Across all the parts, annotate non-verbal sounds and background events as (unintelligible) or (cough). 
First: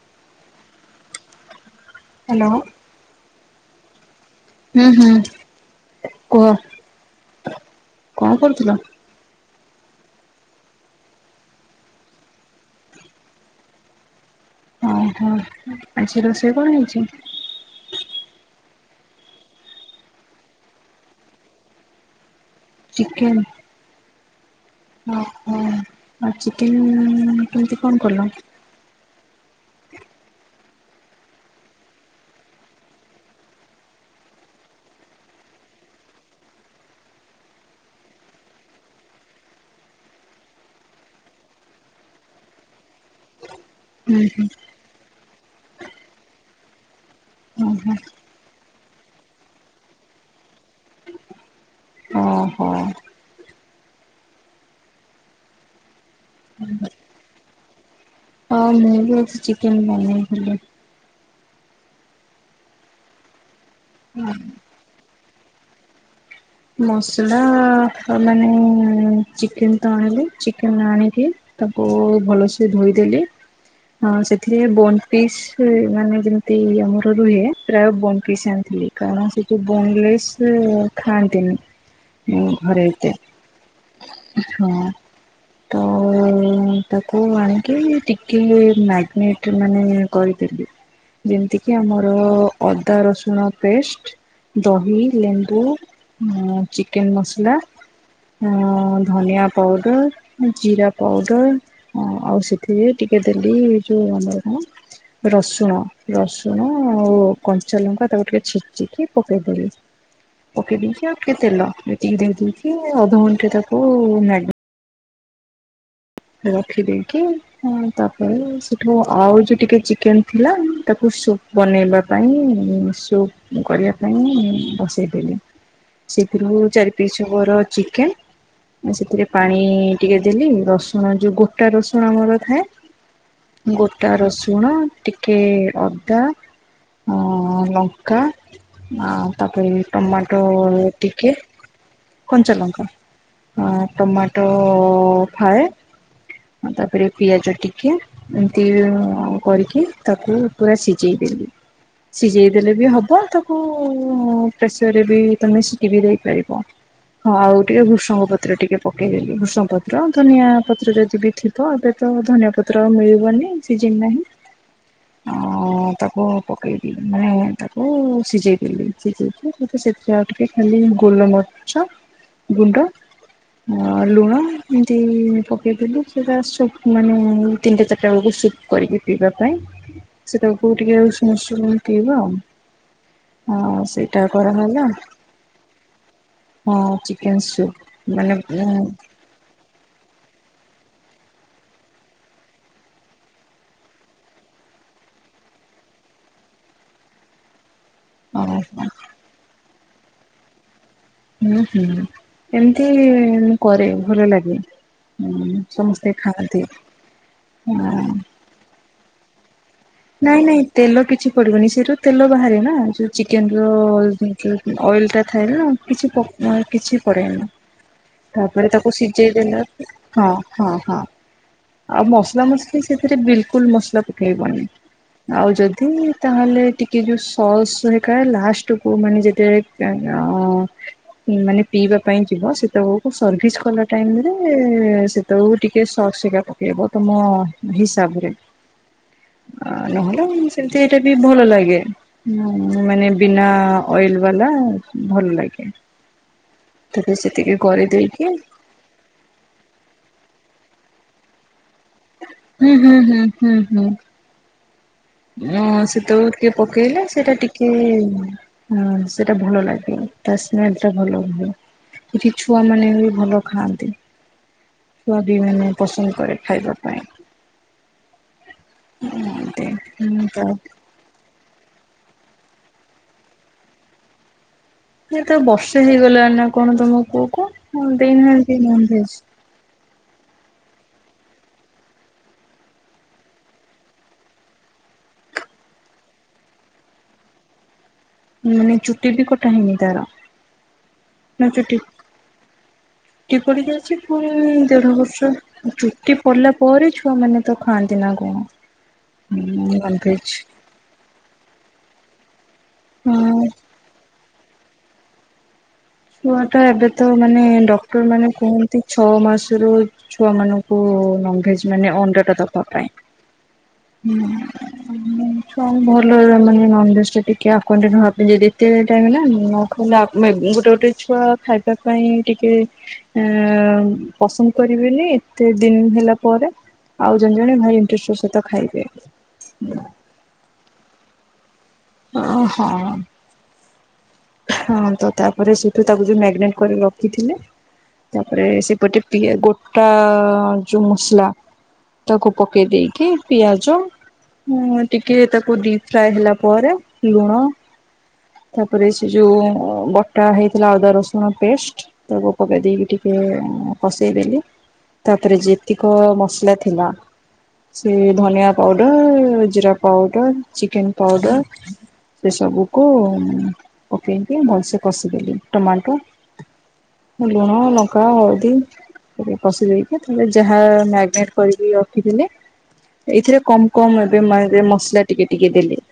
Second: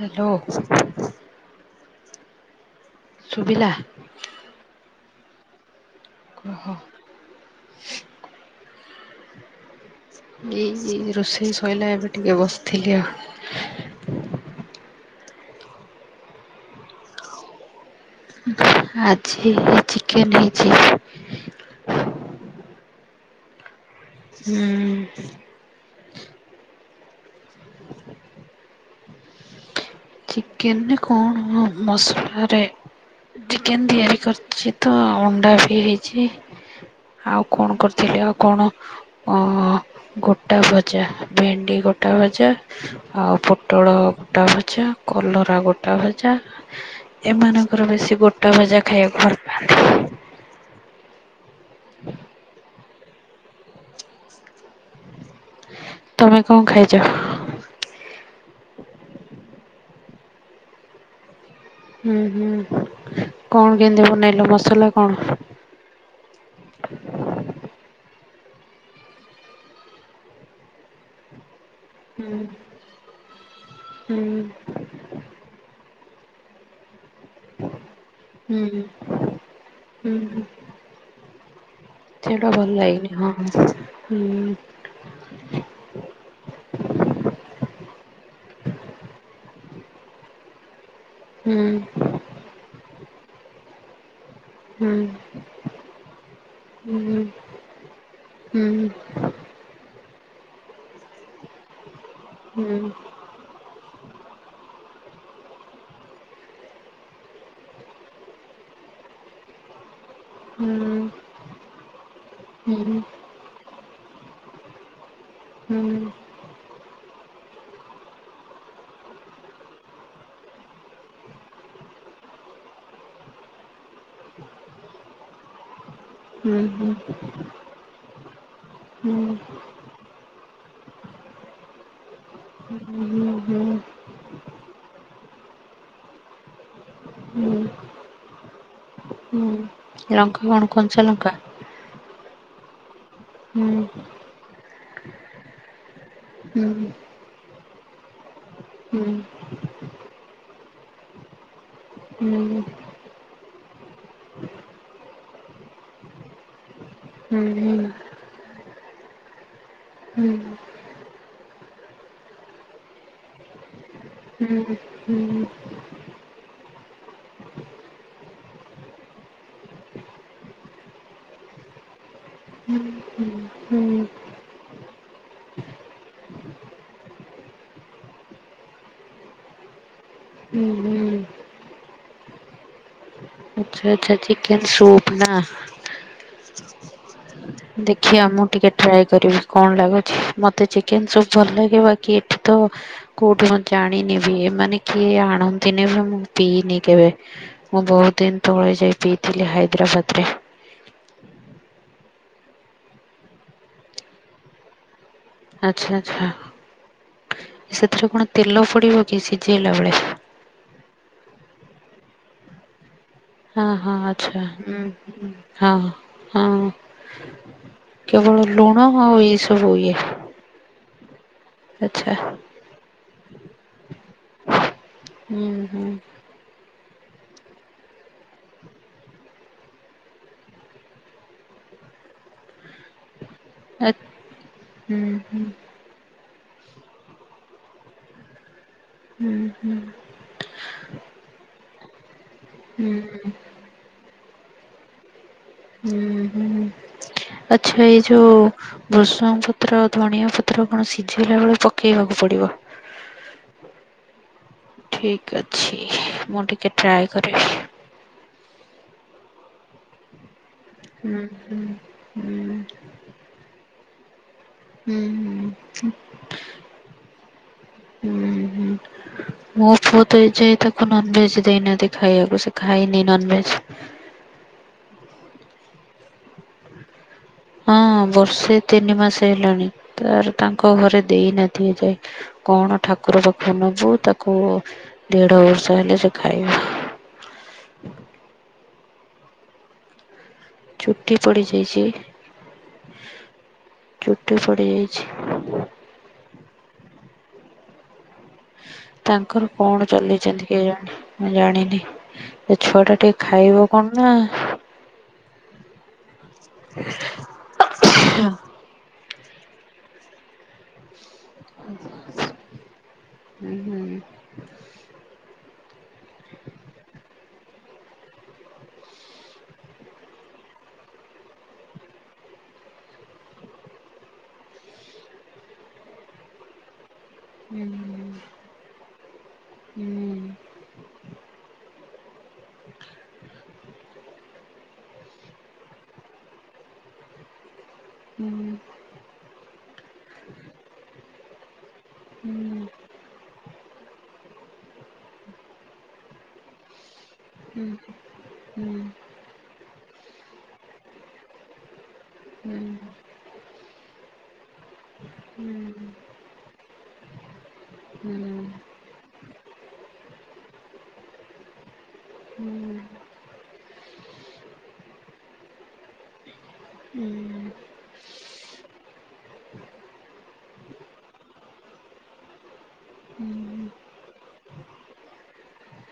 Hello. Hello. ଶୁଭିଲା। ହୁଁ ହୁଁ କୁହ କଣ କରୁଥିଲ? ଏଇ ରୋଷେଇ ସଇଲା ଏବେ ଟିକେ ବସିଥିଲି ଆଉ ଓହୋ ଆଜି ରୋଷେଇ କଣ ହେଇଛି? ଆଜି ଚିକେନ୍ ହେଇଛି। ଉଁ ଚିକେନ ଓ ହୋ। ଆଉ ଚିକେନ କେମିତି କଣ କଲ? ଚିକେନରେ କଣ ମସଲାରେ ଚିକେନ ତିଆରି କରୁଛି ତ ଅଣ୍ଡା ବି ହେଇଛି ଆଉ କଣ କରୁଥିଲି ଆଉ କଣ? ଅହ ଗୋଟା ଭଜା ଭେଣ୍ଡି ଗୋଟା ଭଜା ଆଉ ପୋ ପୋଟଳ ହୁଁ ହୁଁ। ଗୋଟା ଭଜା କଲରା ଗୋଟା ଭଜା ଏମାନଙ୍କର ଓହୋ। ବେଶୀ ଗୋଟା ଭଜା ଖାଇବାକୁ ପାଆନ୍ତି। ଓ ହୋ। ତମେ କଣ ଖାଇଛ? ହଁ ମୁଁ ବି ଅଛି ଚିକେନ ବନେଇଥିଲି। ହୁ ହୁଁ କଣ କେନ୍ତି ବନେଇଲ ମସଲା କଣ? ମସଲା ମାନେ ଚିକେନ ତ ଆଣିଲେ ଚିକେନ ଆଣକି ତାକୁ ହୁଁ। ଭଲସେ ଧୋଇଦେଲି ଅ ସେଥିରେ ବନ ପିସ୍ ସେ ମାନେ ଯେମିତି ଆମର ରୁହେ ପ୍ରାୟ ବଣ୍ ପିସ ହୁଁ ଆଣିଥିଲି କାରଣ ସେ ସୁ ହୁଁ ହୁଁ ବଙ୍ଗଲିଶ ଖାନ୍ତିନି। ସେଟା ଭଲ ଲାଗନି ହଁ ହଁ ହଁ ହୁଁ। ତ ତାକୁ ଆଣିକି ଟିକେ ମ୍ୟାଗନେଟ ମାନେ କରିଦଲେ ହୁଁ ଯେମିତିକି ଆମର ଅଦା ରସୁଣ ପେଷ୍ଟ ହୁଁ ହୁଁ ଦହି ଲେମ୍ବୁ ହଁ ଚିକେନ ହୁଁ ମସଲା ହୁଁ ହୁଁ। ଧନିଆ ପାଉଡର ଜିରା ପାଉଡର ହଁ ଆଉ ହୁଁ ହୁଁ ହୁଁ ସେଥିରେ ଟିକେ ଦେଲି ଯୋଉ ଆମର କଣ ରସୁଣ ରସୁଣ ଆଉ କଞ୍ଚା ଲଙ୍କା ତାକୁ ଟିକେ ଛିଚିକି ପକେଇଦେଲି। (inaudible) ଓକେ ଦେ ଆପ କେତେଲ ମିଟିିକ ଦେଖ ଦଛି ଅଧ ଘଣ୍ଟେ ତାକୁ ମ୍ୟା ହୁଁ। ରଖିଦେଇକି ହଁ ତାପରେ ସେଠୁ ଆଉ ଯୋଉ ଟିକେ ଚିକେନ ଥିଲା ତାକୁ ସୋ ବନେଇବା ପାଇଁ ସୁପ କରିବା ପାଇଁ ବସେଇଦେଲି। (inaudible) ହୁଁ ହୁଁ ସେଥିରୁ ହୁଁ। ଚାରି ପିସର ଚିକେନ ସେଥିରେ ହୁଁ ପାଣି ଟିକେ ଦେଲି ରସ ହ ଯୋଉ ଗୋଟା ରସୁଣ ଆମର ଥାଏ ଗୋଟା ରସୁଣ ଟିକେ ଅଦା ଅ ଲଙ୍କା ଆ ତାପରେ ଲଙ୍କା ଟମାଟୋ କଣ କଞ୍ଚା ଲଙ୍କା? ଟିକେ କଞ୍ଚା ଲଙ୍କା ହୁଁ ଅ ଟମାଟୋ ଫାଳେ ହୁଁ ହଁ ତାପରେ ପିଆଜ ଟିକେ ଏମିତି ହୁଁ କରିକି ତାକୁ ପୁରା ସିଝେଇ ଦେଲିି। ହୁଁ ହୁଁ ସିଝେଇ ହୁଁ। ଦେଲେ ବି ହବ ତାକୁ ପ୍ରେସରରେ ବି ତମେ ସିଖି ବି ଦେଇପାରିବ। ହଁ ହୁଁ ଆଉ ଟିକେ ହୁଁ ଭୃସଙ୍ଗ ପତ୍ର ଟିକେ ପକେଇଦେଲିି ଭୃଷଙ୍ଗ ପତ୍ର ହୁଁ ଧନିଆ ପତ୍ର ଯଦି ବି ଥିବ ଏବେ ତ ଧନିଆ ପତ୍ର ମିଳିବନି ସିିଜିନ୍ ନାହିଁ। ହୁଁ ହୁଁ ହୁଁ। ଆଉ ତାକୁ ପକାଇଦି ମାନେ ତାକୁ ସିଝେଇ ଦେଲି ସିଝେଇକି ତ ସେଥି ଆଉ ଟିକେ ଖାଲି ଗୋଲମର୍ଛ ହୁଁ। ଅ ଲୁଣ ଏମତି ପ ସେଟା ସୁ ମାନେ ତିନିଟା ଚାରିଟା ବେଳକୁ ସୁପ କରିକି ପିଇବା ପାଇଁ। ସେଟାକୁ ଟିକେ ଆଉ ଉସୁମଉଷୁମ ପିଇବା ଆଉ। ହଁ ଆଚଛା ଆଚଛା ସେଇଟା ଚିକେନ କରାହେଲା ସୂପ ନା। ହଁ ଚିକେନ ସୁପ୍ ଦେଖିବା ମାନେ ମୁଁ ଓହୋ ଟିକେ ଟ୍ରାଏ କରିବି। କଣ ଲାଗୁଛି ମତେ ଚିକେନ ସବ ଭଲ ଲାଗିବ କି ଏଠି ତ କୋଉଠି ମୁଁ ଜାଣିନି ବି ଏ ମାନେ କିଏ ଆଣନ୍ତିନି ବି ମୁଁ ପିଇନି କେବେ? ମୁଁ ବହୁତ ଦିନ ତଳେ ହୁଁ ଯାଇ ପିଇଥିଲି ହାଇଦ୍ରାବାଦ ରେ। ହୁଁ ହୁଁ ଏମିତି ମୁଁ କରେ ଭଲ ଲାଗେ। ହୁଁ ଆଚ୍ଛା ସମସ୍ତେ ଆଚ୍ଛା ଖାଆନ୍ତି ହଁ। ସେଥିରେ କଣ ତେଲ ପୋଡ଼ିବକି ସିଝେଇଲା ବେଳେ। ନାଇଁ ନାଇଁ ତେଲ କିଛି ପଡିବନି ସେରୁ ତେଲ ବାହାରେ ନା ଆ ଯୋଉ ଚିକେନ ହଁ ହଁ ଆଚ୍ଛା ର ଅଏଲ ଟା ଥାଏଲା ହଁ କିଛି ପ ହଁ କିଛି ପଡେ ନି। କେବଳ ତାପରେ ଲୁଣ ତାକୁ ଆଉ ସିଝେଇ ଦେଲେ ଏଇସବୁ ଇଏ ହଁ। ହଁ ହଁ ଆଉ ଆଚ୍ଛା ମସଲା ମସଲି ସେଥିରେ ବିଲକୁଲ ମସଲା ପକେଇବନି। ହୁଁ ଆଉ ହୁଁ ଯଦି ତାହେଲେ ଟିକେ ଯୋଉ ସସ୍ ହେରିକା ହେ ଲାଷ୍ଟ କୁ ମାନେ ଯେତେ (unintelligible) ମାନେ ପିଇବା ପାଇଁ ଯିବ ସେତବେଳକୁ ସର୍ଭିସ୍ କଲା ହୁଁ ଟାଇମରେ ହୁଁ ହୁଁ ସେତେବେଳକୁ ଟିକେ ସସ୍ ହେରିକା ପକେଇବ ତୁମ ହିସାବରେ। ଆ ହୁଁ ନହେଲେ ସେମିତି ଏଇଟା ବି ଭଲ ଲାଗେ ମା ମାନେ ବିନା ଅଏଲ ବାଲା ଭଲ ଲାଗେ। ହୁଁ ହୁଁ ତେବେ ସେତିକି ଆଛା ଏଇ କରିଦେଇକି ଯୋଉ ବୃଷଙ୍ଗ ପତ୍ର ଧନିଆ ପତ୍ର କଣ ସିଝେଇଲା ବେଳେ ଚ ହୁଁ ହୁଁ ହୁଁ ହୁଁ ହୁଁ। ଠିକ୍ ଉଁ ଅଛି ଆଁ ସେତେବେଳକୁ ମୁଁ ଟିକେ ଟ୍ରାଏ ପକେଇଲେ ସେଇଟା କରିବି। ଟିକେ (unintelligible) ସେଟା ଭଲ ଲାଗେ। ତା ସ୍ମେଲ ଟା ହୁଁ ଭଲ ହୁଏ ହୁଁ ହୁଁ ଏଠି ଛୁଆ ମାନେ ବି ଭଲ ଖାଆନ୍ତି। ହୁଁ (unintelligible) ହୁଁ। ମାନେ ପସନ୍ଦ କରେ ଖାଇବା ପାଇଁ। ହୁଁ ହୁଁ ଏମତି ମୋ ପୁଅ ତ ହୁଁ ଏଇ ଯାଏ ତା ତ ନନ୍ ଭେଜ ସେ ଦେଇନାହାନ୍ତି ଖାଇବାକୁ ସେ ଖାଇନି ନନ୍ ଭେଜ। ଏ ତ ବର୍ଷେ ହେଇଗଲାଣି ନା କଣ ତମ ପୁଅ କୁ ନନ୍ ଦେଇନାହାନ୍ତି ନନ୍ ଭେଜ? ଦେଇନାହାନ୍ତି। ତାର ତାଙ୍କ ଘରେ ଦେଇନାହାନ୍ତି ଏ ଯାଏ। କଣ ଠାକୁର ପାଖକୁ ନବୁ ତାକୁ ଦେଢ଼ ବର୍ଷ ହେଲେ ସେ ଖାଇବ। ମାନେ ଚୁଟି ବି କଟା ହେଇନି ତାର? ଚୁଟି ପଡ଼ି ଯାଇଚି। ଏପଟେ ଯୋଉ ସେ ଚୁଟି (unintelligible) ଦେଢ଼ ପଡିଯାଇଛି। ବର୍ଷ ରୁ ଚୁ ଟି ପଡ଼ିଲା ପରେ ଛୁଆ ମାନେ ତ ଖାଆନ୍ତି ନା କଣ? ତାଙ୍କର କଣ ନନଭେଜ ଚଲେଇଛନ୍ତି କେଜାଣି ମୁଁ ଜାଣିନି। ଏ ଛୁଆ ଟା ଟିକେ ହଁ ଖାଇବ କଣ ନା ହୁଅ ତ ଏବେ ତ ମାନେ ଡକ୍ଟର ମାନେ କୁହନ୍ତି ଛଅ ମାସରୁ ଛୁଆମାନଙ୍କୁ ନନ୍ ଭେଜ୍ ଜ୍ ମାନେ ଅଣ୍ଡଟା ଦେବା ପାଇଁ। ହୁଁ ମାନେ ଛୁଆ ଭଲ ବି ମାନେ ନନଭେଜ ଟା ଟିକେ ଆକ୍ୱେଣ୍ଟେଡ୍ ଭାବିଲେ ବି ସେ ଟାଇମରେ ନା (unintelligible) ଗୋଟେ ଗୋଟେ ଛୁଆ ଖାଇବା ପାଇଁ ଟିକେ ଆ ପସନ୍ଦ କରିବେନି ଏତେ ଦିନ ହେଲା ପରେ। ଆଉ ଜଣେ ଜଣେ ହୁଁ ହୁଁ ଭାରି ଇଣ୍ଟ୍ରେଷ୍ଟ୍ ର ସହିତ ଖାଇବେ ହୁଁ। ଅଁ ହଁ। ହଁ ତ ତାପରେ ସେଇଠୁ ତାକୁ ଯୋଉ ମାଗ୍ ନେଟ୍ କରି ରଖିଥିଲେ ହୁଁ ତାପରେ ସେପଟେ ପି ଗୋ ଟା ଯୋଉ ମସଲା ତାକୁ ପକେଇ ଦେଇକି ପିଆଜ ଉଁ ଟିକେ ତାକୁ ଡିପ୍ ଫ୍ରାଏ ହେଲା ପରେ। ଲୁଣ ତାପରେ ସେ ଯୋଉ ଅ ବଟା ହେଇଥିଲା ଅଦା ରସୁଣ ପେଷ୍ଟ। ତାକୁ ପକେଇ ଦେଇକି ଟିକେ ଅଁ କଷେଇଦେଲି। ତାପରେ ଯେତିକ ମସଲା ଥିଲା ସେ ଧନିଆ ପାଉଡର ଜିରା ପାଉଡର ଚିକେନ ପାଉଡର। ସେ ସବୁକୁ ପକେଇକି ଭଲସେ କଷିଦେଲି ଟମାଟୋ। ମୁଁ ଲୁଣ ଲ କା ହଳଦୀ ତାପରେ କଷି ଦେଇକି ଯାହା ମ୍ୟାଗ୍ନେଟ କରିକି ରଖିଥିଲି ଏଇଥିରେ କମ କମ ଏବେ (unintelligible) ମସଲା ଟିକେ ଟିକେ ଦେଲି।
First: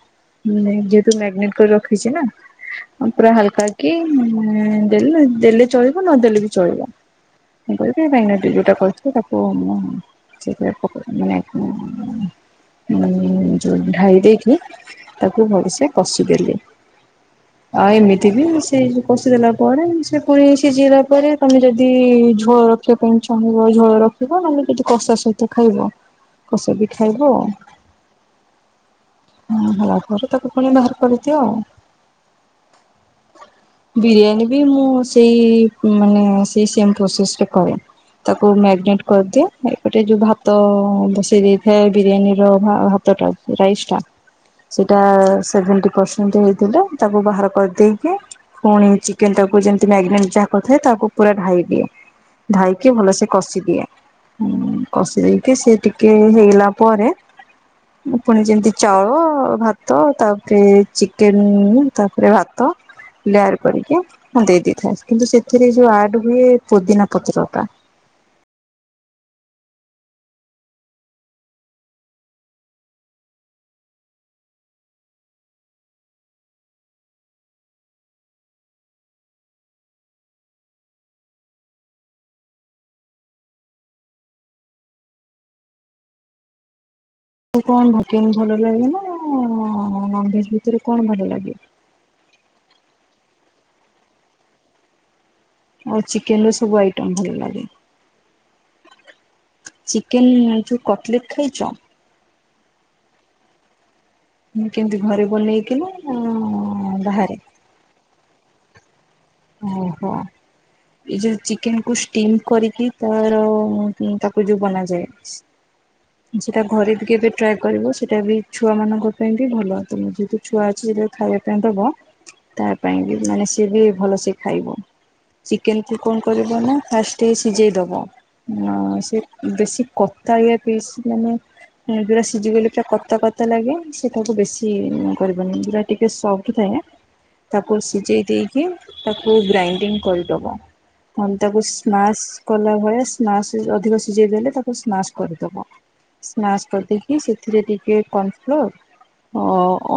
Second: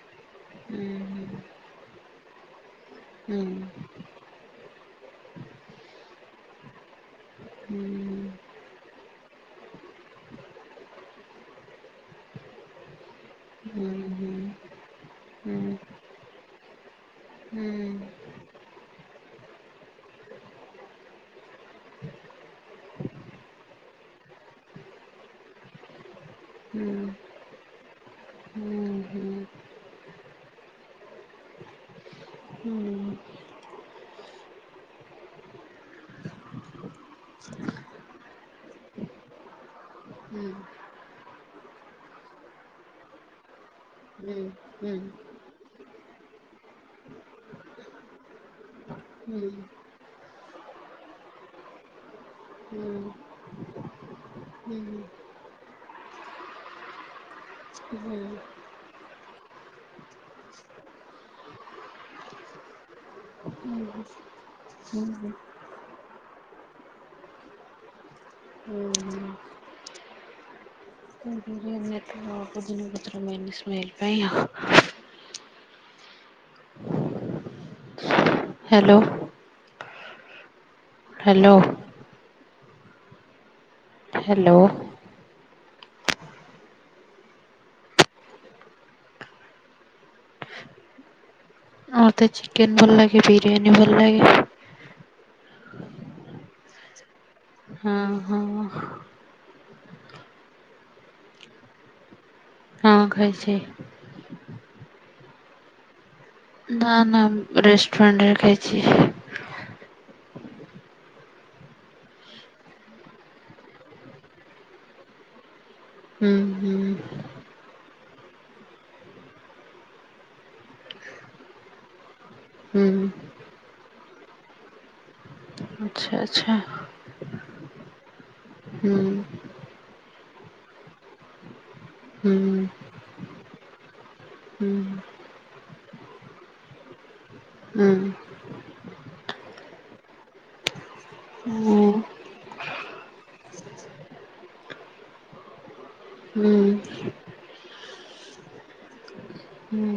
ହୁଁ ଯେହେତୁ ମ୍ୟାଗ୍ନେଟ କରି ରଖିଛି ନା। ଆଉ ପୁରା ହାଲକା କି ଦେଲେ ଦେଲେ ଚଳିବ ନଦଲେ ବି ଚଳିବ। ମୁ କହିଚି ଭାଇ ନା ଯୋଉଟା କହିଲେ ତାକୁ ମୁଁ ସେ ପୁରି ପକୁ ମାନେ ଉଁ ଉଁ ଯୋଉ ଢାଳି ଦେଇକି ତାକୁ ଭଲସେ କଷିଦେଲେ। ଆଉ ଏମିତି ବି ସେ କଷିଦେଲା ପରେ ସେ ପୁଣି ସିଜିଲା ପରେ ତମେ ଯଦି ଝୋଳ ରଖିଅ ଏଁ ଚାହିଁବ ଝୋଳ ରଖିବ ନହେଲେ କିଟି କଷା ସହିତ ଖାଇବ। କଷା ବି ଖାଇବ ହଁ ହଁ। ଅରେ ତାକୁ ପୁଣି ବାହାର କରିଦିଅ। ହୁଁ। ବିରିୟାନୀ ବି ମୁଁ ସେଇ ମାନେ ସେଇ ସେମ୍ ପ୍ରୋସେସରେ କରେ। ତାକୁ ମ୍ୟାରିନେଟ କରିଦିଏ ଏପଟେ ଯୋଉ ଭାତ ବସେଇ ଦେଇଥାଏ ବିରିୟାନୀର ଭା ଭାତଟା। ରାଇସ୍ ଟା ସେଇଟା ସେଭେଣ୍ଟି ପରସେଣ୍ଟ ହେଇଥିଲେ ତାକୁ ବାହାର କରିଦେଇକି ପୁଣି ଚିକେନ ଟାକୁ ଯେ ମ୍ୟାଗନେଟ ଯାହାକରି ଥାଏ ତାହାକୁ ପୁରା ଢାଳି ଦିଏ ଢାଳିକି ଭଲସେ କଷି ଦିଏ। ହୁଁ କସି ଦେଇକି ସିଏ ଟିକିଏ ହେଇଗଲା ପରେ ପୁଣି ଯେମିତି ଚାଉଳ ଭାତ ତାପରେ ଚିକେନ ତାପରେ ଭାତ ଲେୟାର କରିକି ଦେଇ ଦେଇଥାଏ କିନ୍ତୁ ସେଥି ସେଥିରେ ଯୋଉ ଆଡ ହୁଏ ପୋଦିନା ପତ୍ରଟା। ହୁଁ ହୁଁ। ବିରିଆନିରେ ଥିବ ପୋଦିନା ପତ୍ର ମେନ ସ୍ମେଲ୍ ପାଇ। ହାଲୋ। ହାଲୋ। ହାଲୋ। କଣ ଭକନ୍ ଭଲ ଲାଗେ ନା ନନଭେଜ୍ ଭିତରେ କଣ ଭଲ ଲାଗେ? ମତେ ଚିକେନ୍ ଭଲ ଲାଗେ ବିରିୟାନୀ ଭଲ ଲାଗେ। ଆଉ ଚିକେନ୍ ରେ ସବୁ ଆଇଟମ୍ ଭଲ ଲାଗେ। ହଁ ହଁ। ଚିକେନେ୍ ଯୋଉ କଟ୍ ଲେଟ୍ ଖାଇଚ? ହଁ ଖା ଇଛି। ହୁଁ କେମିତି ଘରେକୁ ନେଇକି ନାଁ? ନା ନା ରେଷ୍ଟୁରାଣ୍ଟ ରେ ଖାଇଛି। ଓହୋ। ଏଇ ଯୋଉ ଚିକେନେ କୁ ଷ୍ଟିମ୍ କରିକି ତାର ତାକୁ ଯୋଉ ବନାଯାଏ। (inaudible) (inaudible) ସେଟା ଘରେ ବି କେବେ ଟ୍ରାଏ କରିବ ସେଇଟା ବି ଛୁଆ ମାନଙ୍କ ପାଇଁ ବି ଭଲ। ଛୁଆ ଅଛି ଯଦି ଖାଇବା ପାଇଁ ଦବ ତା ହୁଁ ପାଇଁ ବି ମାନେ ସିଏ ବି ଭଲସେ ଖାଇବ ଚିକେକୁୁ ଆଚ୍ଛା କଣ ଆଚ୍ଛା କରିବ ନା ଫ୍ ଟିକେ ସିଝେଇ ଦବ ହୁଁ ସେ ବେଶୀ କତାଳିଆ ପିସ୍ ମାନେ ପୁରା ହୁଁ ସିଝିଗଲେ ପୁରା କତା କତା ଲାଗିବ ସେଇଟାକୁ ହୁଁ। ବେଶୀ କରିବନି ଯୁରା ଟିକେ ସଫ୍ଟ ଥାଏ ତାକୁ ହୁଁ ସିଝେଇ ଦେଇକି ତାକୁ ଗ୍ରାଇଣ୍ଡିଙ୍ଗ୍ କରିଦବ। ତାକୁ ହୁଁ ସ୍ମାସ କଲା ଭଳିଆ ସ୍ମସ୍ ଅଧିକ ସିଝେଇ ଦେଲେ ତାକୁ ସ୍ମାସ୍ କରିଦବ ହୁଁ ସ୍ନାସ ହୁଁ କରିଦେଇକି ସେଥିରେ ଟିକେଏ କନ ଫ୍ଲୋର ଅ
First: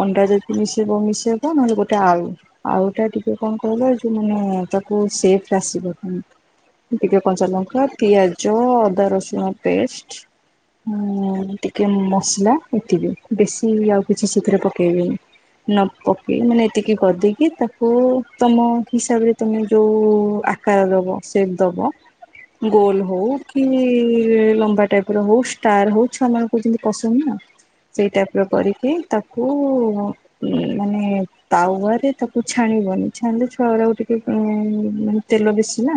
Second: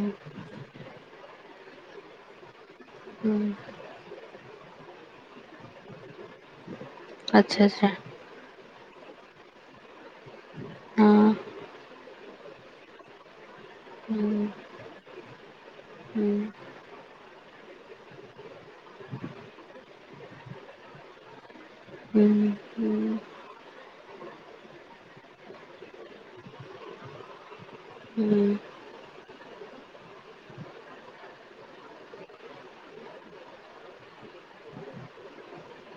ଅଣ୍ଡା ଯଦି ମିଶେଇବ ମିଶେଇବ ନହେଲେ ଗୋଟେ ଆଳୁ। ଆଉ ଏଟା ଟିକେ କଣ କହିଲ ଯୋଉ ମାନେ ତାକୁ ସେଵେ ଆସିବନେହିଁ। ଟିକେ କଞ୍ଚା ଆଚ୍ଛା ଆଚ୍ଛା ଲଙ୍କା, ପିଆଜ, ଅଦା ରସୁଣ ପେଷ୍ଟ। ହଁ ହଁ-ଅ-ଅ ଟିକେ ମସଲା ଏତିକି, ବେଶୀ ଆଉ ହୁଁ କିଛି ସେଥିରେ ପକେଇବେନି। ନ ହୁଁ ପକେଇ ମାନେ ଏତିକି କରିଦେଇକି ତାକୁ ତମ ହିସାବରେ ତମେ ଯୋଉ ଆକାର ଦବ ଶେପ୍ ଦେବ। ହୁଁ ହୁଁ ଗୋଲ ହଉ କି-ଇ-ଇ-ଇ ଲମ୍ବା ଟାଇପର ହଉ, ଷ୍ଟାର ହଉ ଛୁଆ ମାନଙ୍କୁ ଯେମିତି ପସନ୍ଦ ନା? ସେଇ ହୁଁ ଟାଇପର କରିକି- ତାକୁ-ଉ-ଉ ମାନେ ତାୱାରେ ତାକୁ ଛାଣିବନି। ଛାଣିଲେ ଛୁଆ ଗୁଡାକୁ ଟିକେ ଉଁ-ଉଁ-ଉଁ ମାନେ ତେଲ ବେଶି ନା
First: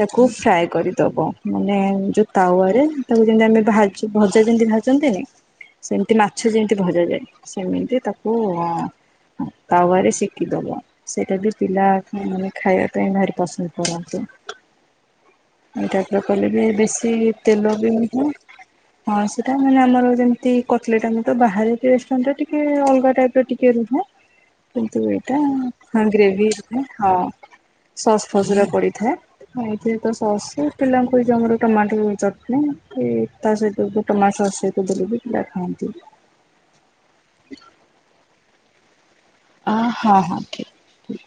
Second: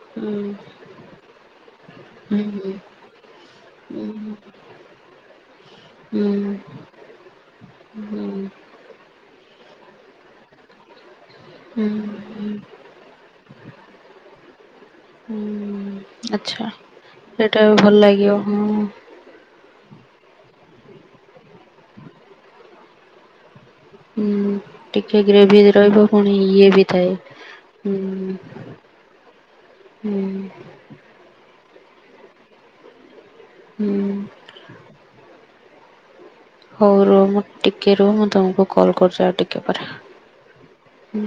ତାକୁ ହୁଁ ଫ୍ରାଏ କରିବୁ। ଦବ ମାନେ ଯୋଉ ହୁଁ ହୁଁ ତାୱାରେ ତାକୁ ଯେମିତି ଆମେ ଭାଜ ହୁଁ। ଭଜା ଯେମତି ଭାଜନ୍ତିନି? ସେମିତି ହୁଁ ମାଛ ଯେମିତି ଭଜା ଯାଏ, ସେମିତି ହୁଁ ତାକୁ ତାୱାରେ ସେକିଦବ, ସେଇଟା ବି ହୁଁ ପିଲାମାନେ ହୁଁ ଖାଇବା ପାଇଁ ଭାରି ପସନ୍ଦ କରନ୍ତି। ଏଇ ଟାଇପର ହୁଁ। କଲେ ବି ଆଚ୍ଛା ବେଶୀ ସେଇଟା ତେଲ ଭଲ ବି ନୁହଁ। ଲାଗିବ ହଁ ହଁ ସେଟା ମାନେ ଆମର ଯେମିତି କଟଲେଟ୍ ଆମେ ତ ବାହାରେ ରେଷ୍ଟୁରାଣ୍ଟରେ ଟିକେ ଅଲଗା ଟାଇପର ଟିକେ ରୁହେ। ହୁଁ। କିନ୍ତୁ ଟିକେ ଏଇଟା ଗ୍ରେଭି ହଁ ରହିବ ପୁଣି ଗ୍ରେଭି ଇଏ ଥାଏ। ବି ହଁ ହୁଁ ସସ୍ ଫସ୍ ଗୁରା ପଡିଥାଏ। ହଁ ଏଥିରେ ତ ହୁଁ ସସ୍ ପିଲାଙ୍କୁ ଏଇ ଯୋଉ ଆମର ଟମାଟୋ ଚଟନୀ କି ତା ହୁଁ ସହିତକୁ ଟମାଟ ସସ୍‌ ସହିତ ଦେଲେ ବି ପିଲା ଖାଆନ୍ତି। ହଉ ରୁହ, ମୁଁ ଟିକେ ରୁହ, ମୁଁ ତମକୁ କଲ କରୁଛି ଆଉ ଟିକେ ଅ ପରେ, ହଁ ହଁ ଠିକ୍। ହୁଁ।